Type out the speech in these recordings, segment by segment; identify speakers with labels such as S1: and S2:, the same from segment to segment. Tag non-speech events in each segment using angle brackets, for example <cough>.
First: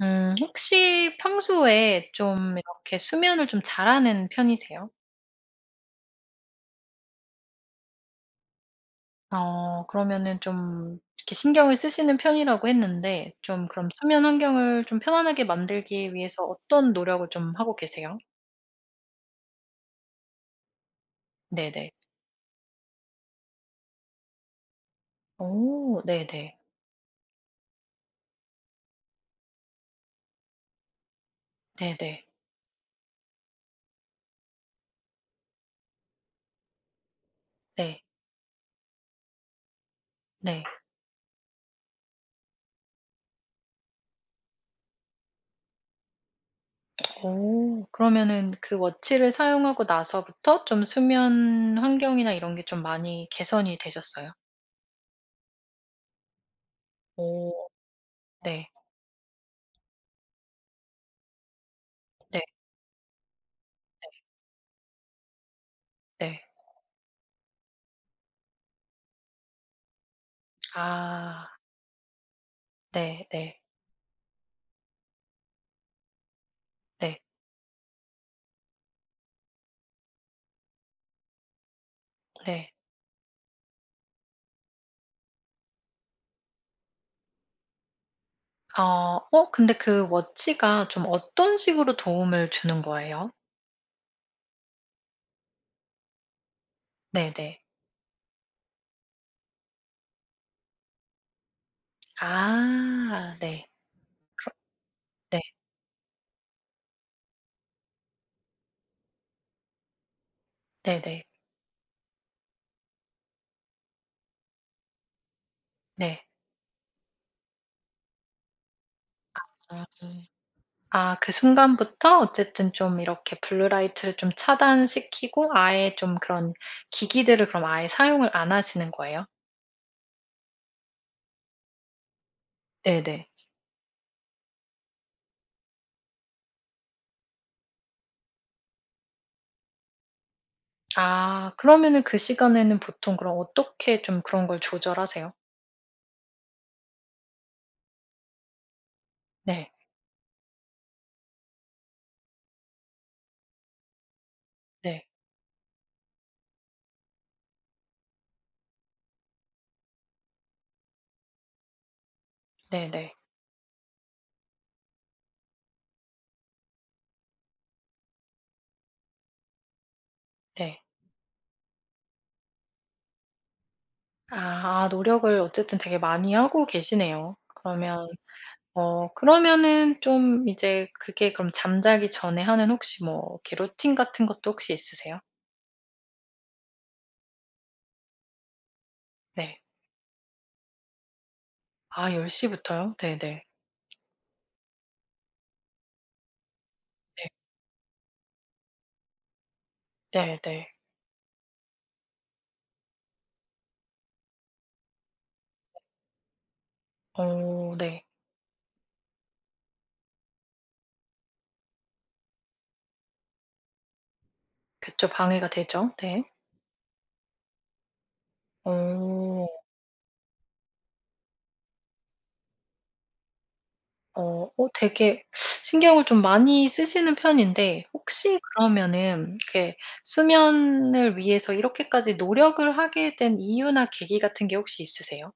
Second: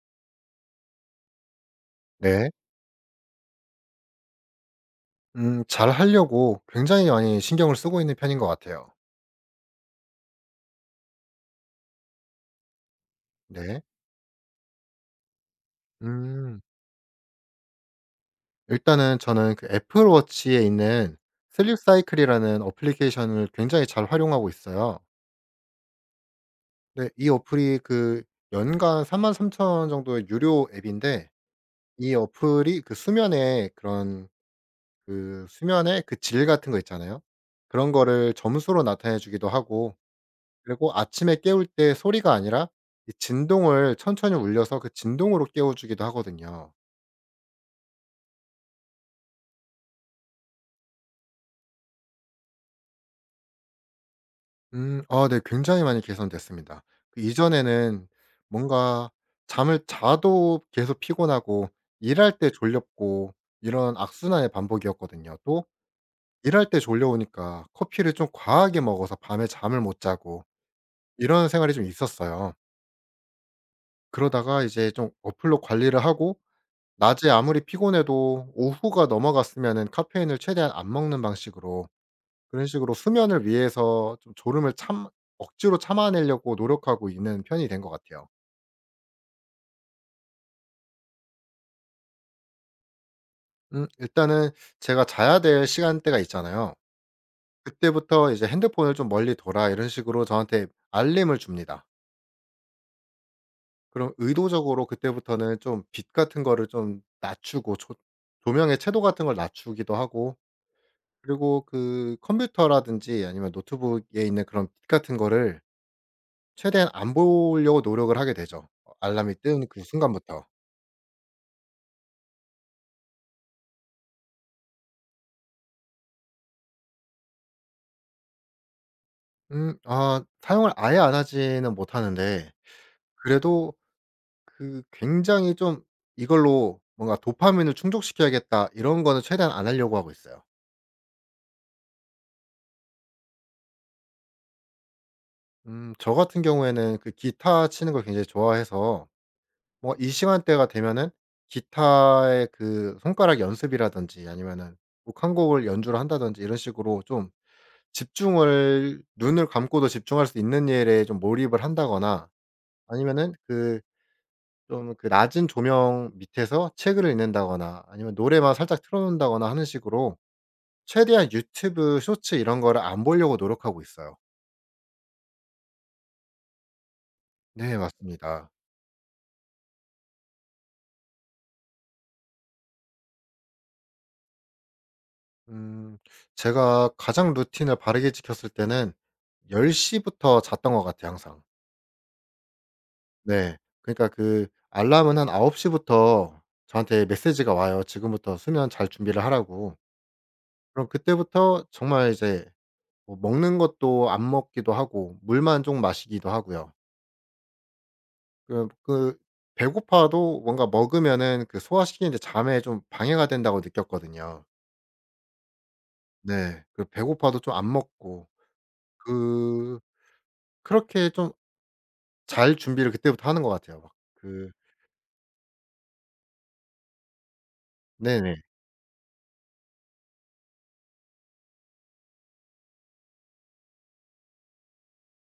S1: 혹시 평소에
S2: 네.
S1: 좀 이렇게 수면을 좀 잘하는 편이세요?
S2: 잘하려고 굉장히 많이 신경을 쓰고 있는 편인 것 같아요.
S1: 어 그러면은 좀 이렇게 신경을 쓰시는 편이라고 했는데 좀
S2: 네.
S1: 그럼 수면 환경을 좀 편안하게 만들기 위해서
S2: 음.
S1: 어떤 노력을 좀 하고 계세요?
S2: 일단은 저는 그 애플 워치에 있는 슬립
S1: 네네.
S2: 사이클이라는 어플리케이션을 굉장히 잘 활용하고 있어요.
S1: 오, 네네.
S2: 네. 이 어플이 그 연간 삼3 삼천 원 정도의 유료 앱인데 이
S1: 네네.
S2: 어플이 그 수면의 그런 그 수면의 그 질 같은 거 있잖아요. 그런
S1: 네.
S2: 거를 점수로 나타내 주기도 하고
S1: 네.
S2: 그리고 아침에 깨울 때 소리가 아니라 이 진동을 천천히 울려서 그 진동으로 깨워 주기도 하거든요.
S1: 오, 그러면은 그 워치를 사용하고 나서부터 좀 수면 환경이나 이런 게 좀 많이 개선이 되셨어요?
S2: 아, 네, 굉장히 많이 개선됐습니다. 그
S1: 오
S2: 이전에는
S1: 네.
S2: 뭔가 잠을 자도 계속 피곤하고 일할
S1: 네.
S2: 때 졸렸고 이런 악순환의 반복이었거든요. 또
S1: 네.
S2: 일할 때 졸려오니까 커피를 좀 과하게 먹어서 밤에 잠을 못 자고 이런
S1: 아.
S2: 생활이 좀 있었어요.
S1: 네 네.
S2: 그러다가 이제 좀 어플로 관리를 하고
S1: 네.
S2: 낮에 아무리 피곤해도 오후가 넘어갔으면은 카페인을 최대한 안 먹는 방식으로 그런
S1: 네.
S2: 식으로 수면을 위해서 좀 졸음을 참 억지로 참아내려고 노력하고 있는 편이 된 것 같아요.
S1: 어 어 근데 그 워치가 좀 어떤 식으로 도움을 주는 거예요?
S2: 일단은 제가 자야 될 시간대가 있잖아요.
S1: 네네.
S2: 그때부터 이제 '핸드폰을 좀 멀리 둬라.' 이런 식으로 저한테 알림을 줍니다.
S1: 아 네.
S2: 그럼
S1: 그렇
S2: 의도적으로
S1: 네.
S2: 그때부터는 좀 빛 같은 거를 좀 낮추고 조 조명의 채도 같은 걸 낮추기도 하고
S1: 네네.
S2: 그리고 그 컴퓨터라든지 아니면 노트북에 있는 그런 빛 같은 거를
S1: 네.
S2: 최대한 안 보려고 노력을 하게 되죠. 알람이 뜬 그
S1: 아. 음.
S2: 순간부터.
S1: 아 그 순간부터 어쨌든 좀 이렇게 블루 라이트를 좀 차단시키고 아예 좀 그런 기기들을 그럼 아예 사용을 안 하시는 거예요?
S2: 아, 사용을 아예 안 하지는 못하는데
S1: 네네.
S2: 그래도 그 굉장히 좀 '이걸로 뭔가 도파민을 충족시켜야겠다.' 이런 거는 최대한 안 하려고 하고 있어요.
S1: 아 그러면은 그 시간에는 보통 그럼 어떻게 좀 그런 걸 조절하세요?
S2: 저 같은 경우에는 그 기타 치는 걸 굉장히 좋아해서
S1: 네.
S2: 뭐 이 시간대가 되면은 기타의 그 손가락 연습이라든지 아니면은
S1: 네.
S2: 곡 한 곡을 연주를 한다든지 이런 식으로 좀 집중을 눈을 감고도 집중할 수 있는 일에 좀 몰입을 한다거나
S1: 네네. 네.
S2: 아니면은 그 좀 그 낮은 조명 밑에서 책을 읽는다거나 아니면 노래만 살짝 틀어 놓는다거나 하는 식으로
S1: 네.
S2: 최대한 유튜브 쇼츠 이런 거를 안 보려고 노력하고 있어요.
S1: 아 노력을 어쨌든 되게 많이 하고 계시네요.
S2: 네,
S1: 그러면
S2: 맞습니다.
S1: 어 그러면은 좀 이제 그게 그럼 잠자기 전에 하는 혹시 뭐 이렇게 루틴 같은 것도 혹시 있으세요?
S2: 음. 제가 가장 루틴을 바르게 지켰을 때는 1
S1: 네.
S2: 0 부터 잤던 것 같아요, 항상.
S1: 아1 0 부터요? 네네.
S2: 네. 그러니까 그 알람은 한9시 부터 저한테
S1: 네.
S2: 메시지가 와요. "지금부터 수면 잘 준비를 하라."고.
S1: 네네.
S2: 그럼 그때부터 정말 이제 뭐 먹는 것도 안 먹기도 하고 물만 좀 마시기도 하고요.
S1: 어 네.
S2: 그 배고파도 뭔가 먹으면은 그 소화시키는데 잠에 좀 방해가 된다고 느꼈거든요.
S1: 그쵸. 방해가 되죠. 네.
S2: 네. 그 배고파도 좀 안 먹고
S1: 어.
S2: 그 그렇게 좀 잘 준비를 그때부터 하는 것 같아요. 막 그.
S1: 어 어 되게 신경을 좀 많이 쓰시는 편인데
S2: 네네.
S1: 혹시 그러면은 이렇게 수면을 위해서 이렇게까지 노력을 하게 된 이유나 계기 같은 게 혹시 있으세요?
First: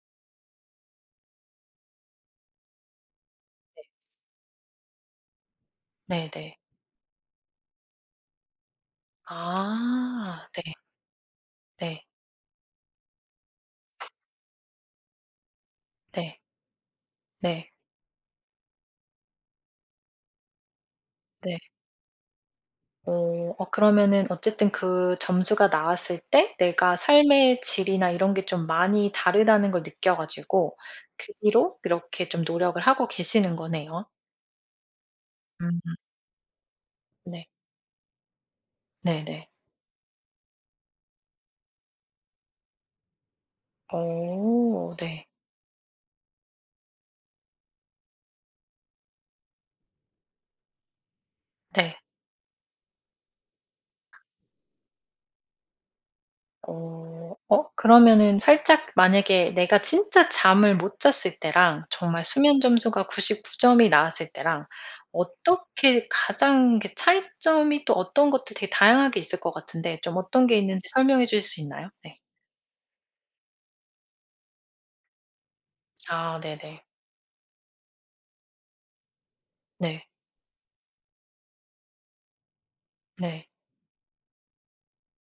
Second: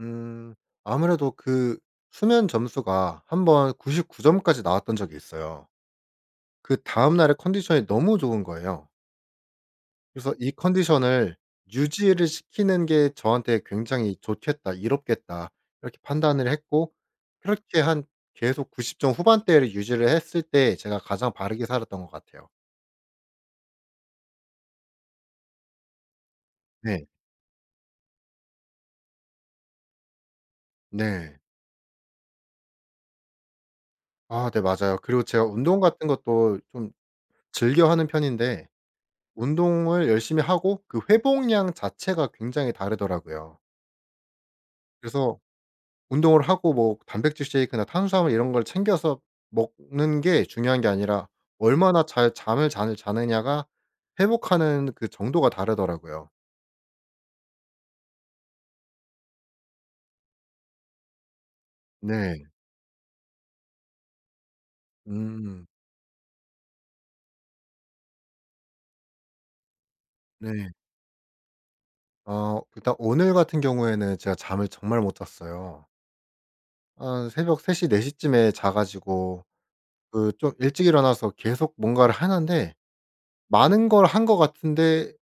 S2: 음 아무래도 그 수면 점수가 한번
S1: 네.
S2: 99 점까지 나왔던 적이 있어요.
S1: 네네.
S2: 그다음 날의 컨디션이 너무 좋은 거예요. 그래서
S1: 아
S2: '이
S1: 네.
S2: 컨디션을
S1: 네.
S2: 유지를 시키는 게 저한테 굉장히 좋겠다. 이롭겠다.' 이렇게
S1: 네.
S2: 판단을 했고
S1: 네.
S2: 그렇게 한 계속 90점 후반대를 유지를 했을 때 제가 가장
S1: 네.
S2: 바르게 살았던 것 같아요.
S1: 어 어 그러면은 어쨌든 그 점수가 나왔을 때 내가
S2: 네.
S1: 삶의 질이나 이런 게 좀 많이 다르다는 걸 느껴 가지고 그
S2: 네.
S1: 뒤로 이렇게 좀 노력을 하고 계시는 거네요.
S2: 아, 네, 맞아요. 그리고 제가 운동
S1: 음
S2: 같은 것도 좀
S1: 네.
S2: 즐겨 하는 편인데
S1: 네네.
S2: 운동을 열심히 하고 그 회복량 자체가 굉장히 다르더라고요.
S1: 어 네.
S2: 그래서 운동을 하고 뭐 단백질 쉐이크나 탄수화물 이런 걸 챙겨서 먹는 게 중요한 게 아니라
S1: 네.
S2: 얼마나 잘 잠을 잘 자느냐가 회복하는 그 정도가 다르더라고요.
S1: 어. 어 그러면은 살짝 만약에 내가 진짜 잠을 못 잤을 때랑 정말
S2: 네.
S1: 수면 점수가 99 점이 나왔을 때랑
S2: 음.
S1: 어떻게 가장 그 차이점이 또 어떤 것도 되게 다양하게 있을 것 같은데 좀 어떤 게
S2: 네.
S1: 있는지 설명해 주실 수 있나요? 네.
S2: 일단 오늘 같은 경우에는 제가 잠을 정말 못 잤어요.
S1: 아 네네.
S2: 한 새벽 3시4시 쯤에 자 가지고
S1: 네.
S2: 그 좀 일찍 일어나서 계속 뭔가를 하는데
S1: 네.
S2: 많은 걸 한 것 같은데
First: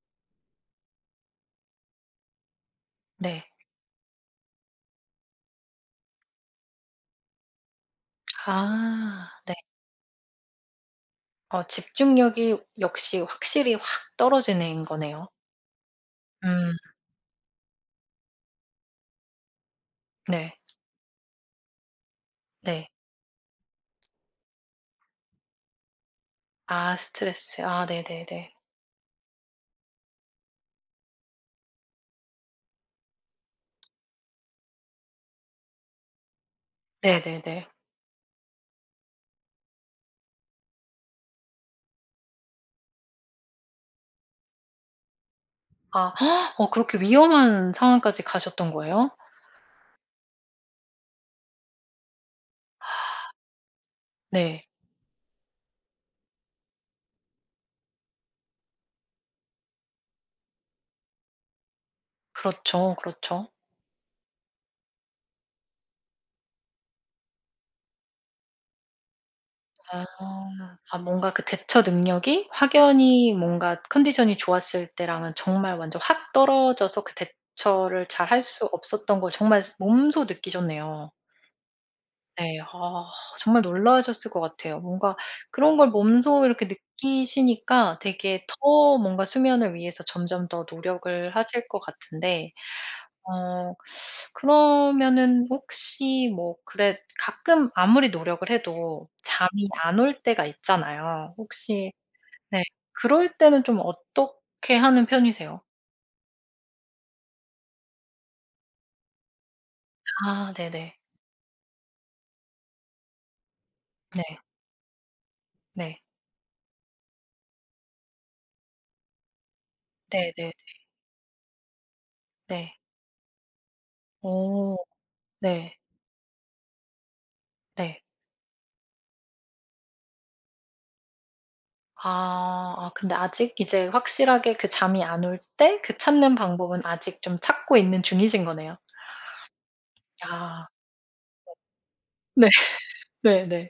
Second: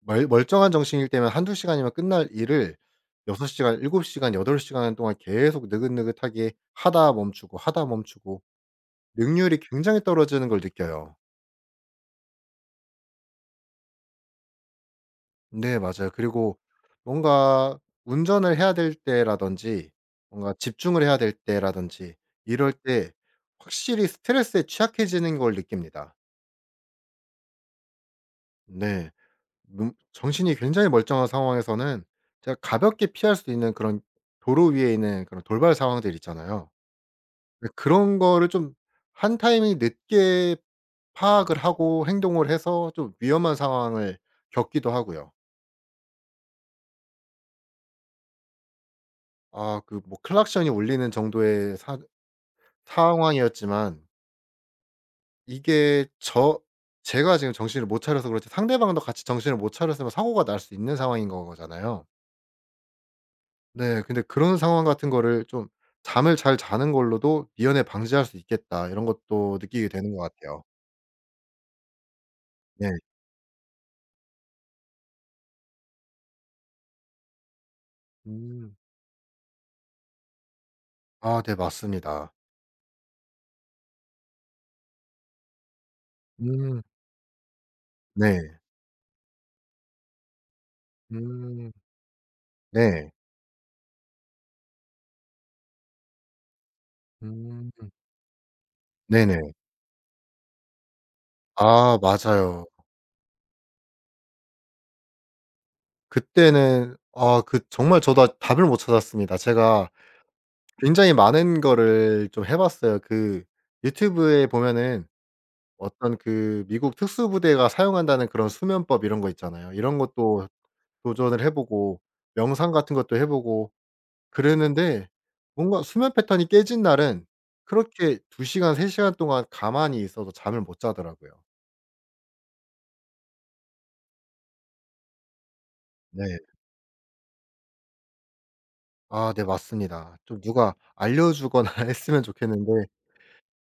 S2: 멀 멀쩡한 정신일 때면 1-2 시간이면 끝날 일을
S1: 네.
S2: 6 시간, 7 시간, 8 시간 동안 계속 느긋느긋하게 하다 멈추고 하다 멈추고
S1: 아 네.
S2: 능률이 굉장히 떨어지는 걸 느껴요.
S1: 어 집중력이 역시 확실히 확 떨어지는 거네요.
S2: 네, 맞아요. 그리고
S1: 음
S2: 뭔가 운전을 해야 될 때라든지 뭔가
S1: 네.
S2: 집중을 해야 될 때라든지 이럴
S1: 네.
S2: 때 확실히 스트레스에 취약해지는 걸 느낍니다.
S1: 아 스트레스. 아 네네네.
S2: 네. 눈 정신이 굉장히 멀쩡한 상황에서는 제가 가볍게 피할 수 있는 그런 도로 위에 있는 그런 돌발 상황들 있잖아요.
S1: 네네네.
S2: 근데 그런 거를 좀 한 타이밍 늦게 파악을 하고 행동을 해서 좀 위험한 상황을 겪기도 하고요.
S1: 아 <gasps> 어 그렇게 위험한 상황까지 가셨던 거예요?
S2: 아, 그 뭐 클락션이 울리는 정도의 사 상황이었지만
S1: 네.
S2: 이게 제가 지금 정신을 못 차려서 그렇지 상대방도 같이 정신을 못 차렸으면 사고가 날 수 있는 상황인 거잖아요.
S1: 그렇죠, 그렇죠.
S2: 네, 근데 그런 상황 같은 거를 좀 '잠을 잘 자는 걸로도 미연에 방지할 수 있겠다.' 이런 것도 느끼게
S1: 아.
S2: 되는 것 같아요.
S1: 아 뭔가 그 대처 능력이
S2: 네.
S1: 확연히 뭔가 컨디션이 좋았을 때랑은 정말 완전 확 떨어져서 그 대처를 잘 할 수
S2: 음.
S1: 없었던 걸 정말 몸소 느끼셨네요.
S2: 아, 네, 맞습니다.
S1: 네. 아 정말 놀라셨을 것 같아요. 뭔가 그런 걸 몸소 이렇게
S2: 음.
S1: 느끼시니까
S2: 네.
S1: 되게 더 뭔가 수면을 위해서 점점 더 노력을 하실
S2: 음.
S1: 것 같은데
S2: 네.
S1: 어 그러면은 혹시 뭐 그래 가끔
S2: 음.
S1: 아무리 노력을 해도
S2: 네네.
S1: 잠이 안 올 때가 있잖아요. 혹시
S2: 아,
S1: 네
S2: 맞아요.
S1: 그럴 때는 좀 어떻게 하는 편이세요?
S2: 그때는 아, 그 정말 저도 아, 답을 못 찾았습니다. 제가
S1: 아 네네.
S2: 굉장히 많은 거를 좀 해 봤어요. 그
S1: 네.
S2: 유튜브에 보면은
S1: 네.
S2: 어떤 그 미국 특수부대가 사용한다는 그런 수면법 이런 거 있잖아요. 이런
S1: 네네
S2: 것도
S1: 네.
S2: 도전을 해 보고 명상 같은 것도 해 보고
S1: 오
S2: 그랬는데
S1: 네.
S2: 뭔가 수면 패턴이 깨진 날은
S1: 네.
S2: 그렇게 2 시간 3 시간 동안 가만히 있어도 잠을 못 자더라고요.
S1: 아. 아 근데 아직 이제 확실하게 그 잠이 안 올 때 그 찾는
S2: 네.
S1: 방법은 아직 좀 찾고 있는 중이신 거네요.
S2: 아, 네, 맞습니다. 좀
S1: 아.
S2: 누가 알려 주거나 <laughs> 했으면
S1: 네.
S2: 좋겠는데
S1: <laughs> 네네.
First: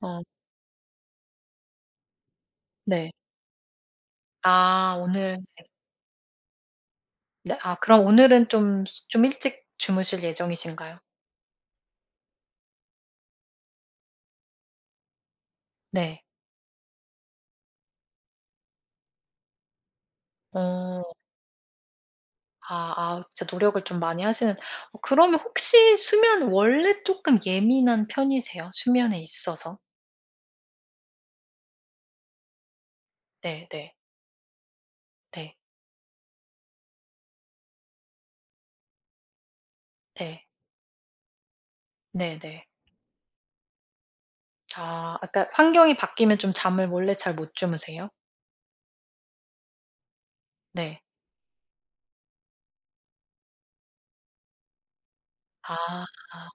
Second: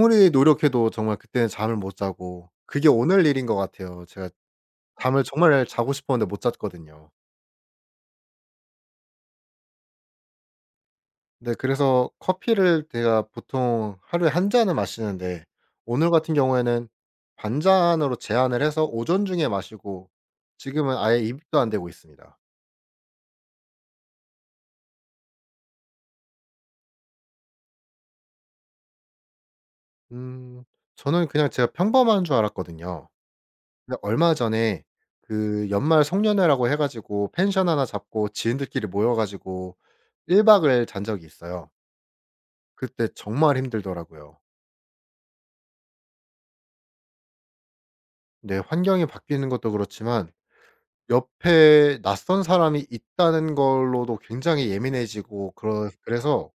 S1: 어
S2: 노력해도 정말 그때는 잠을 못 자고 그게
S1: 네.
S2: 오늘 일인 것 같아요. 제가
S1: 아
S2: 잠을
S1: 오늘
S2: 정말 자고 싶었는데 못 잤거든요.
S1: 네. 아 그럼 오늘은 좀 일찍 주무실 예정이신가요?
S2: 네, 그래서 커피를 제가 보통 하루에 한 잔을 마시는데 오늘
S1: 네.
S2: 같은 경우에는 반 잔으로 제한을 해서 오전 중에 마시고 지금은
S1: 어.
S2: 아예 입도 안 대고 있습니다.
S1: 아 아 진짜 노력을 좀 많이 하시는 어 그러면 혹시 수면 원래 쪼끔 예민한 편이세요? 수면에 있어서?
S2: 음 저는 그냥 제가 평범한 줄 알았거든요.
S1: 네 네.
S2: 근데 얼마 전에
S1: 네.
S2: 그 연말 송년회라고 해 가지고 펜션 하나 잡고 지인들끼리 모여 가지고 1
S1: 네.
S2: 박을 잔 적이 있어요.
S1: 네네.
S2: 그때 정말 힘들더라고요.
S1: 아 그러니까 환경이 바뀌면 좀 잠을 원래 잘 못 주무세요?
S2: 네, 환경이 바뀌는 것도 그렇지만
S1: 네.
S2: 옆에 낯선 사람이 있다는 걸로도 굉장히 예민해지고
S1: 아.
S2: 그러
S1: 아,
S2: 그래서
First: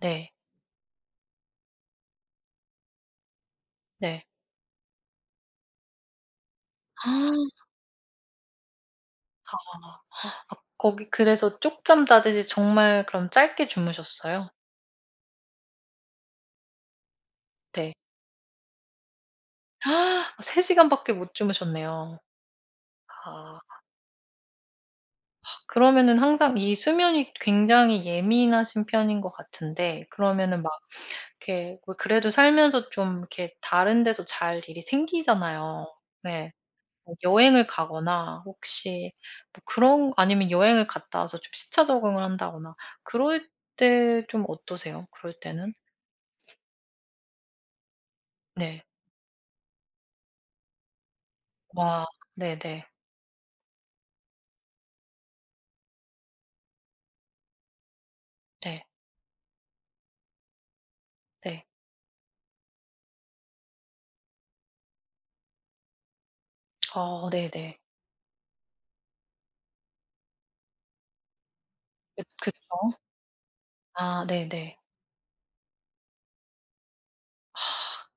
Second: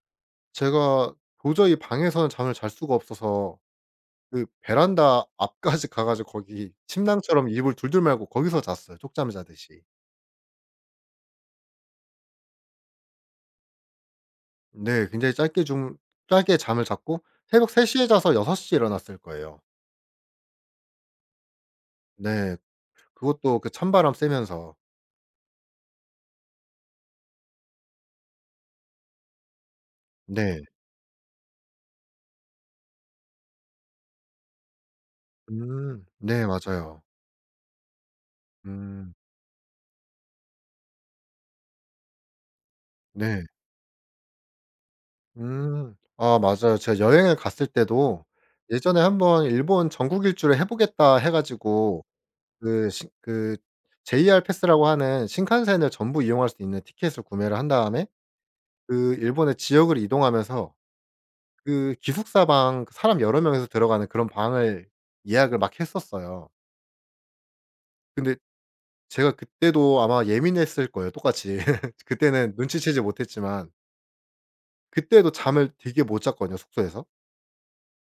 S1: 네.
S2: 제가 도저히 방에서는 잠을 잘 수가 없어서
S1: 네.
S2: 그 베란다 앞까지 가 가지고 거기
S1: 아.
S2: 침낭처럼 이불 둘둘 말고 거기서 잤어요, 쪽잠 자듯이.
S1: 아 거기 그래서 쪽잠 자듯이 정말 그럼 짧게 주무셨어요?
S2: 네. 굉장히 짧게 좀 짧게 잠을 잤고 새벽 3
S1: 네.
S2: 시에 자서 6 시에 일어났을 거예요.
S1: 아 3 시간밖에 못 주무셨네요.
S2: 네.
S1: 아
S2: 그것도 그 찬바람 쐬면서.
S1: 그러면은 항상 이 수면이 굉장히 예민하신 편인 것 같은데 그러면은
S2: 네.
S1: 막 이렇게 뭐 그래도 살면서 좀 이렇게 다른 데서 잘 일이 생기잖아요.
S2: 음. 네.
S1: 네.
S2: 맞아요.
S1: 뭐 여행을 가거나 혹시
S2: 음.
S1: 뭐 그런 아니면 여행을 갔다 와서 좀 시차 적응을 한다거나
S2: 네.
S1: 그럴 때 좀 어떠세요? 그럴 때는?
S2: 음. 아, 맞아요. 제가 여행을 갔을 때도
S1: 네.
S2: 예전에 한번 일본 전국 일주를 해 보겠다 해
S1: 와
S2: 가지고
S1: 네네. 네.
S2: 그 신 그 JR 패스라고 하는 신칸센을 전부 이용할 수 있는 티켓을 구매를 한 다음에
S1: 네.
S2: 그 일본의 지역을 이동하면서
S1: 네.
S2: 그 기숙사 방 사람 여러 명이서 들어가는 그런 방을 예약을 막 했었어요.
S1: 어 네네.
S2: 근데 제가 그때도 아마 예민했을 거예요 똑같이. <laughs> 그때는
S1: 그쵸.
S2: 눈치채지 못했지만
S1: 아 네네.
S2: 그때도 잠을 되게 못 잤거든요 숙소에서.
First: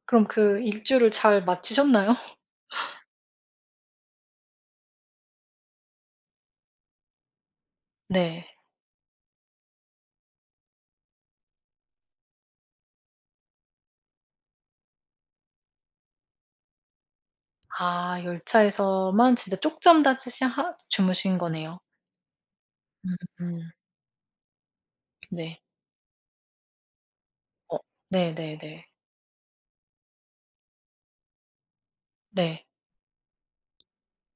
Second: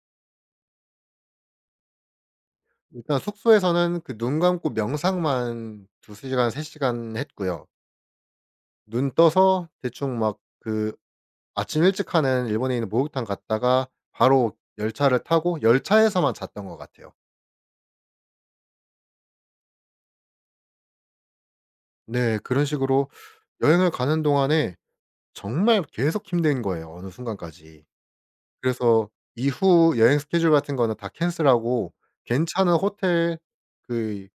S1: 그럼 그 일주를 잘 마치셨나요?
S2: 일단 숙소에서는 그 눈 감고 명상만 2세 시간 3 시간 했고요.
S1: 네.
S2: 눈 떠서 대충 막 그 아침 일찍 하는 일본에 있는 목욕탕 갔다가 바로 열차를 타고 열차에서만 잤던 것 같아요.
S1: 아 열차에서만 진짜 쪽잠다시시 하 주무신 거네요.
S2: 네, 그런 식으로
S1: 음음.
S2: 여행을 가는 동안에
S1: 네.
S2: 정말 계속 힘든 거예요 어느
S1: 어
S2: 순간까지.
S1: 네네네.
S2: 그래서 이후 여행 스케줄 같은 거는 다 캔슬하고
S1: 네.
S2: 괜찮은 호텔 그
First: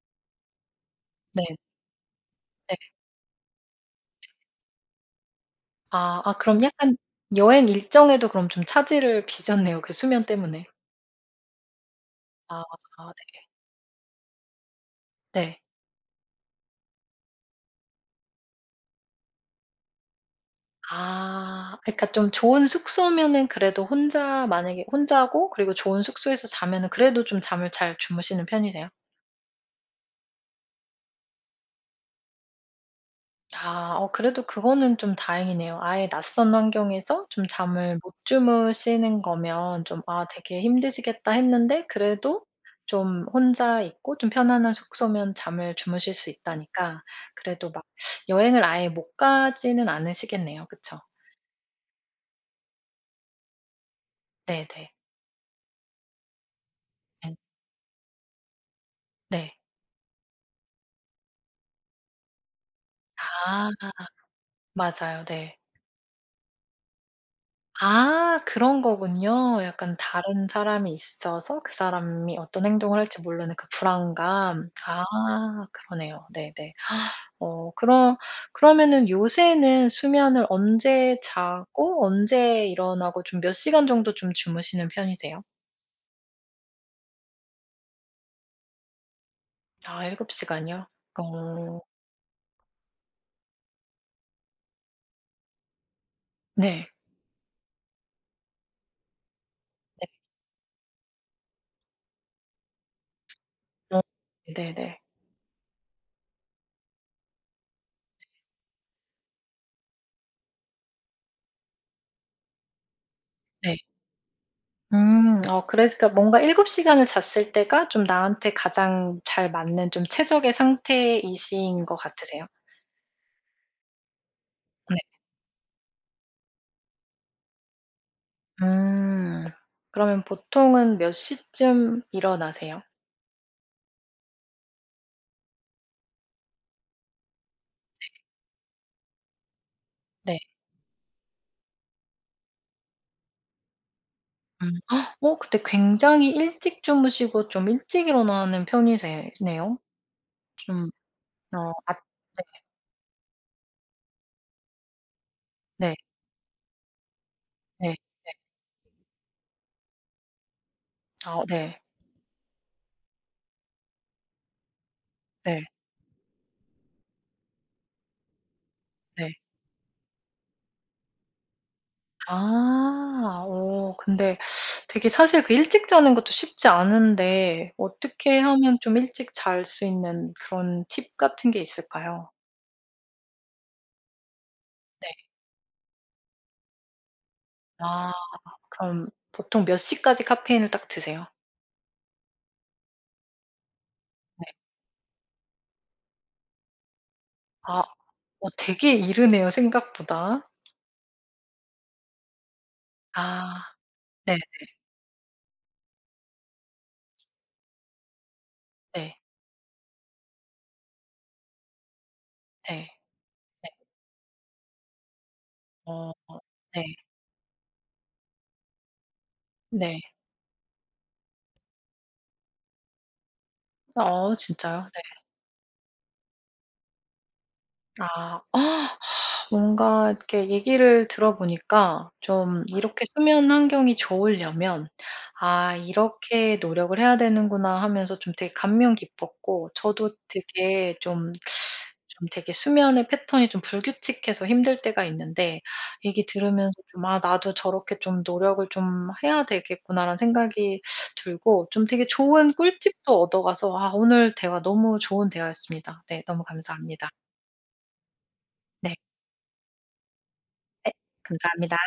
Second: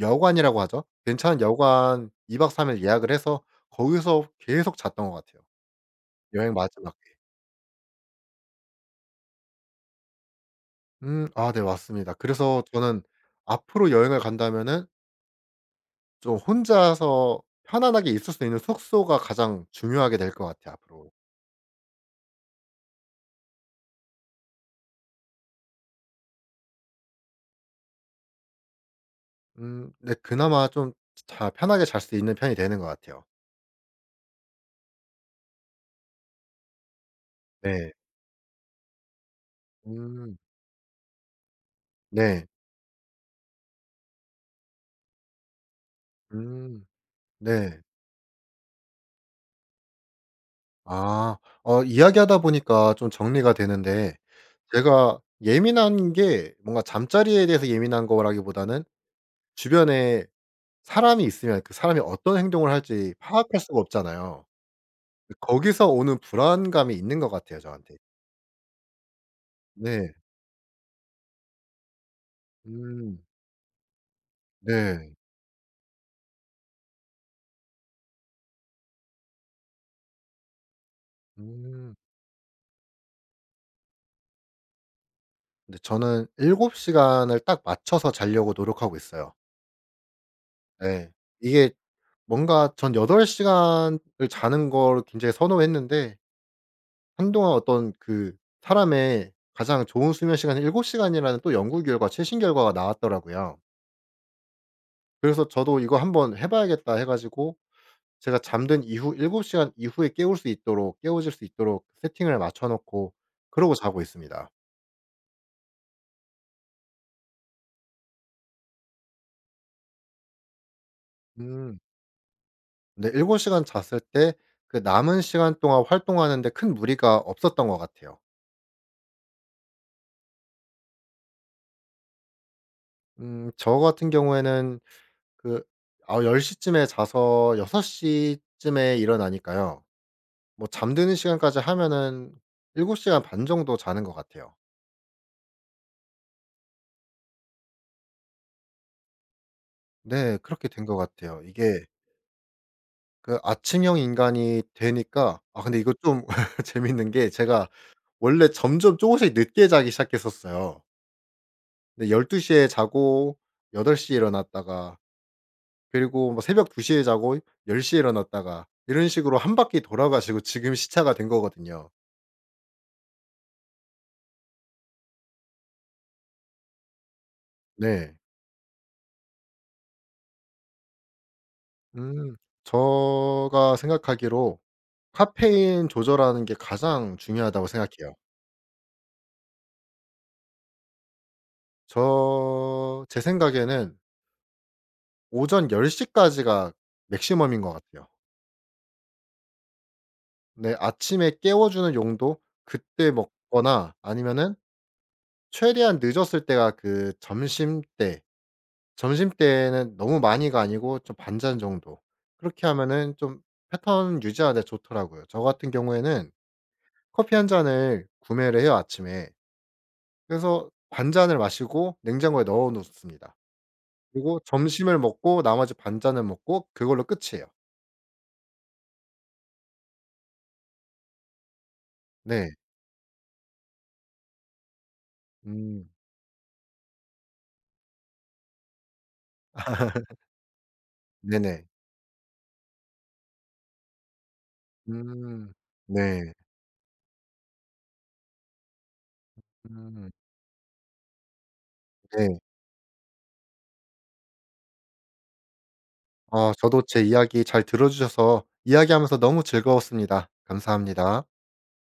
S2: 여관이라고 하죠. 괜찮은
S1: 네.
S2: 여관 2박 3
S1: 네.
S2: 일 예약을 해서 거기서 계속 잤던 것 같아요
S1: 아 아
S2: 여행
S1: 그럼 약간
S2: 마지막에.
S1: 여행 일정에도 그럼 좀 차질을 빚었네요, 그 수면 때문에.
S2: 아, 네, 맞습니다.
S1: 아
S2: 그래서 저는
S1: 네.
S2: 앞으로 여행을 간다면은
S1: 네.
S2: 좀 혼자서 편안하게 있을 수 있는 숙소가 가장 중요하게 될 것 같아요 앞으로.
S1: 아 그러니까 좀 좋은 숙소면은 그래도 혼자 만약에 혼자고 그리고 좋은 숙소에서 자면은 그래도 좀 잠을 잘 주무시는 편이세요?
S2: 네, 그나마 좀 자 편하게 잘 수 있는 편이 되는 것 같아요.
S1: 아 어 그래도 그거는 좀 다행이네요. 아예 낯선 환경에서 좀
S2: 네.
S1: 잠을 못 주무시는 거면 좀 '아
S2: 음.
S1: 되게 힘드시겠다.' 했는데 그래도
S2: 네.
S1: 좀 혼자 있고 좀 편안한 숙소면 잠을 주무실 수
S2: 음.
S1: 있다니까 그래도
S2: 네.
S1: 막 여행을 아예 못 가지는 않으시겠네요. 그쵸?
S2: 아. 이야기하다 보니까 좀 정리가 되는데
S1: 네네.
S2: 제가 예민한 게 뭔가
S1: 예. 네.
S2: 잠자리에 대해서 예민한 거라기보다는
S1: 네.
S2: 주변에 사람이 있으면 그 사람이 어떤 행동을 할지 파악할 수가
S1: 아
S2: 없잖아요.
S1: 맞아요. 네.
S2: 거기서 오는 불안감이 있는 것 같아요 저한테.
S1: 아 그런 거군요. 약간
S2: 네.
S1: 다른 사람이 있어서 그 사람이 어떤 행동을
S2: 음.
S1: 할지 모르는 그 불안감. 아
S2: 네.
S1: 그러네요. 네네. 어 그럼 그러면은 요새는 수면을 언제
S2: 음.
S1: 자고 언제 일어나고 좀 몇 시간 정도 좀 주무시는 편이세요?
S2: 근데 저는 7 시간을 딱 맞춰서 자려고 노력하고 있어요.
S1: 아 7 시간이요?
S2: 네. 이게
S1: 어
S2: 뭔가 전 8 시간을 자는 걸 굉장히 선호했는데
S1: 네.
S2: 한동안 어떤 그 사람의 가장
S1: 네.
S2: 좋은 수면 시간일7 시간이라는 또 연구 결과 최신 결과가 나왔더라고요.
S1: 어 네네.
S2: 그래서 저도 '이거 한번 해 봐야겠다.' 해 가지고 제가 잠든 이후 7 시간 이후에 깨울 수 있도록 깨워질 수 있도록 세팅을 맞춰 놓고 그러고
S1: 네.
S2: 자고 있습니다.
S1: 음. 어 그러니까 뭔가 7 시간을 잤을 때가 좀 나한테 가장 잘 맞는 좀 최적의
S2: 음.
S1: 상태이신 것 같으세요?
S2: 일7 시간 잤을 때 그
S1: 네.
S2: 남은 시간 동안 활동하는 데 큰 무리가 없었던 것 같아요.
S1: 음. 그러면 보통은 몇 시쯤 일어나세요?
S2: 저 같은 경우에는 그 아, 10 시쯤에 자서 6 시쯤에 일어나니까요.
S1: 네.
S2: 뭐 잠드는 시간까지 하면은 7 시간 반 정도 자는 것 같아요.
S1: 음. 헉, 어 근데 굉장히 일찍 주무시고 좀 일찍 일어나는 편이세네요.
S2: 네. 그렇게 된
S1: 좀
S2: 것 같아요.
S1: 어
S2: 이게
S1: 아 네.
S2: 그 아침형 인간이 되니까 아, 근데 이거
S1: 네.
S2: 좀 <laughs> 재밌는 게 제가
S1: 네. 네.
S2: 원래 점점 쪼금씩 늦게 자기 시작했었어요.
S1: 어, 네.
S2: 근데 12 시에 자고 8 시에 일어났다가
S1: 네.
S2: 그리고 뭐 새벽 2 시에 자고 10 시에 일어났다가 이런
S1: 네.
S2: 식으로 한 바퀴 돌아 가지고 지금 시차가 된 거거든요.
S1: 아. 어 근데 되게 사실 그 일찍 자는 것도 쉽지 않은데
S2: 네.
S1: 어떻게 하면 좀 일찍 잘 수 있는 그런 팁 같은 게 있을까요?
S2: 음. 제가 생각하기로
S1: 네.
S2: 카페인 조절하는 게 가장 중요하다고
S1: 아
S2: 생각해요.
S1: 그럼 보통 몇 시까지 카페인을 딱 드세요?
S2: 제 생각에는
S1: 네.
S2: 오전 10시 까지가 맥시멈인 것
S1: 아
S2: 같아요.
S1: 어 되게 이르네요 생각보다.
S2: 네, 아침에 깨워주는 용도 그때
S1: 아
S2: 먹거나 아니면은
S1: 네
S2: 최대한 늦었을 때가 그 점심때,
S1: 네
S2: 점심때에는 너무 많이가 아니고 좀 반잔 정도. 그렇게
S1: 네
S2: 하면은 좀
S1: 네.
S2: 패턴 유지하는 데 좋더라고요. 저 같은
S1: 어
S2: 경우에는
S1: 네.
S2: 커피 한 잔을 구매를 해요 아침에.
S1: 네.
S2: 그래서 반잔을 마시고 냉장고에 넣어 놓습니다.
S1: 어
S2: 그리고
S1: 진짜요?
S2: 점심을
S1: 네.
S2: 먹고 나머지 반잔을 먹고 그걸로 끝이에요.
S1: 아. 어, 뭔가 이렇게 얘기를 들어보니까
S2: 네.
S1: 좀 이렇게 수면 환경이 좋으려면 '아
S2: 음.
S1: 이렇게 노력을 해야 되는구나.' 하면서 좀 되게 감명 깊었고 저도 되게 좀
S2: 네네.
S1: 좀 되게 수면의 패턴이 좀 불규칙해서 힘들 때가
S2: 음.
S1: 있는데 얘기
S2: 네.
S1: 들으면서 좀 '아 나도 저렇게 좀 노력을 좀 해야
S2: 음.
S1: 되겠구나.'라는 생각이 들고 좀 되게
S2: 네.
S1: 좋은 꿀팁도 얻어 가서 아 오늘 대화 너무 좋은 대화였습니다. 네 너무
S2: 저도 제
S1: 감사합니다.
S2: 이야기 잘 들어 주셔서
S1: 네.
S2: 이야기하면서 너무 즐거웠습니다. 감사합니다.
S1: 감사합니다.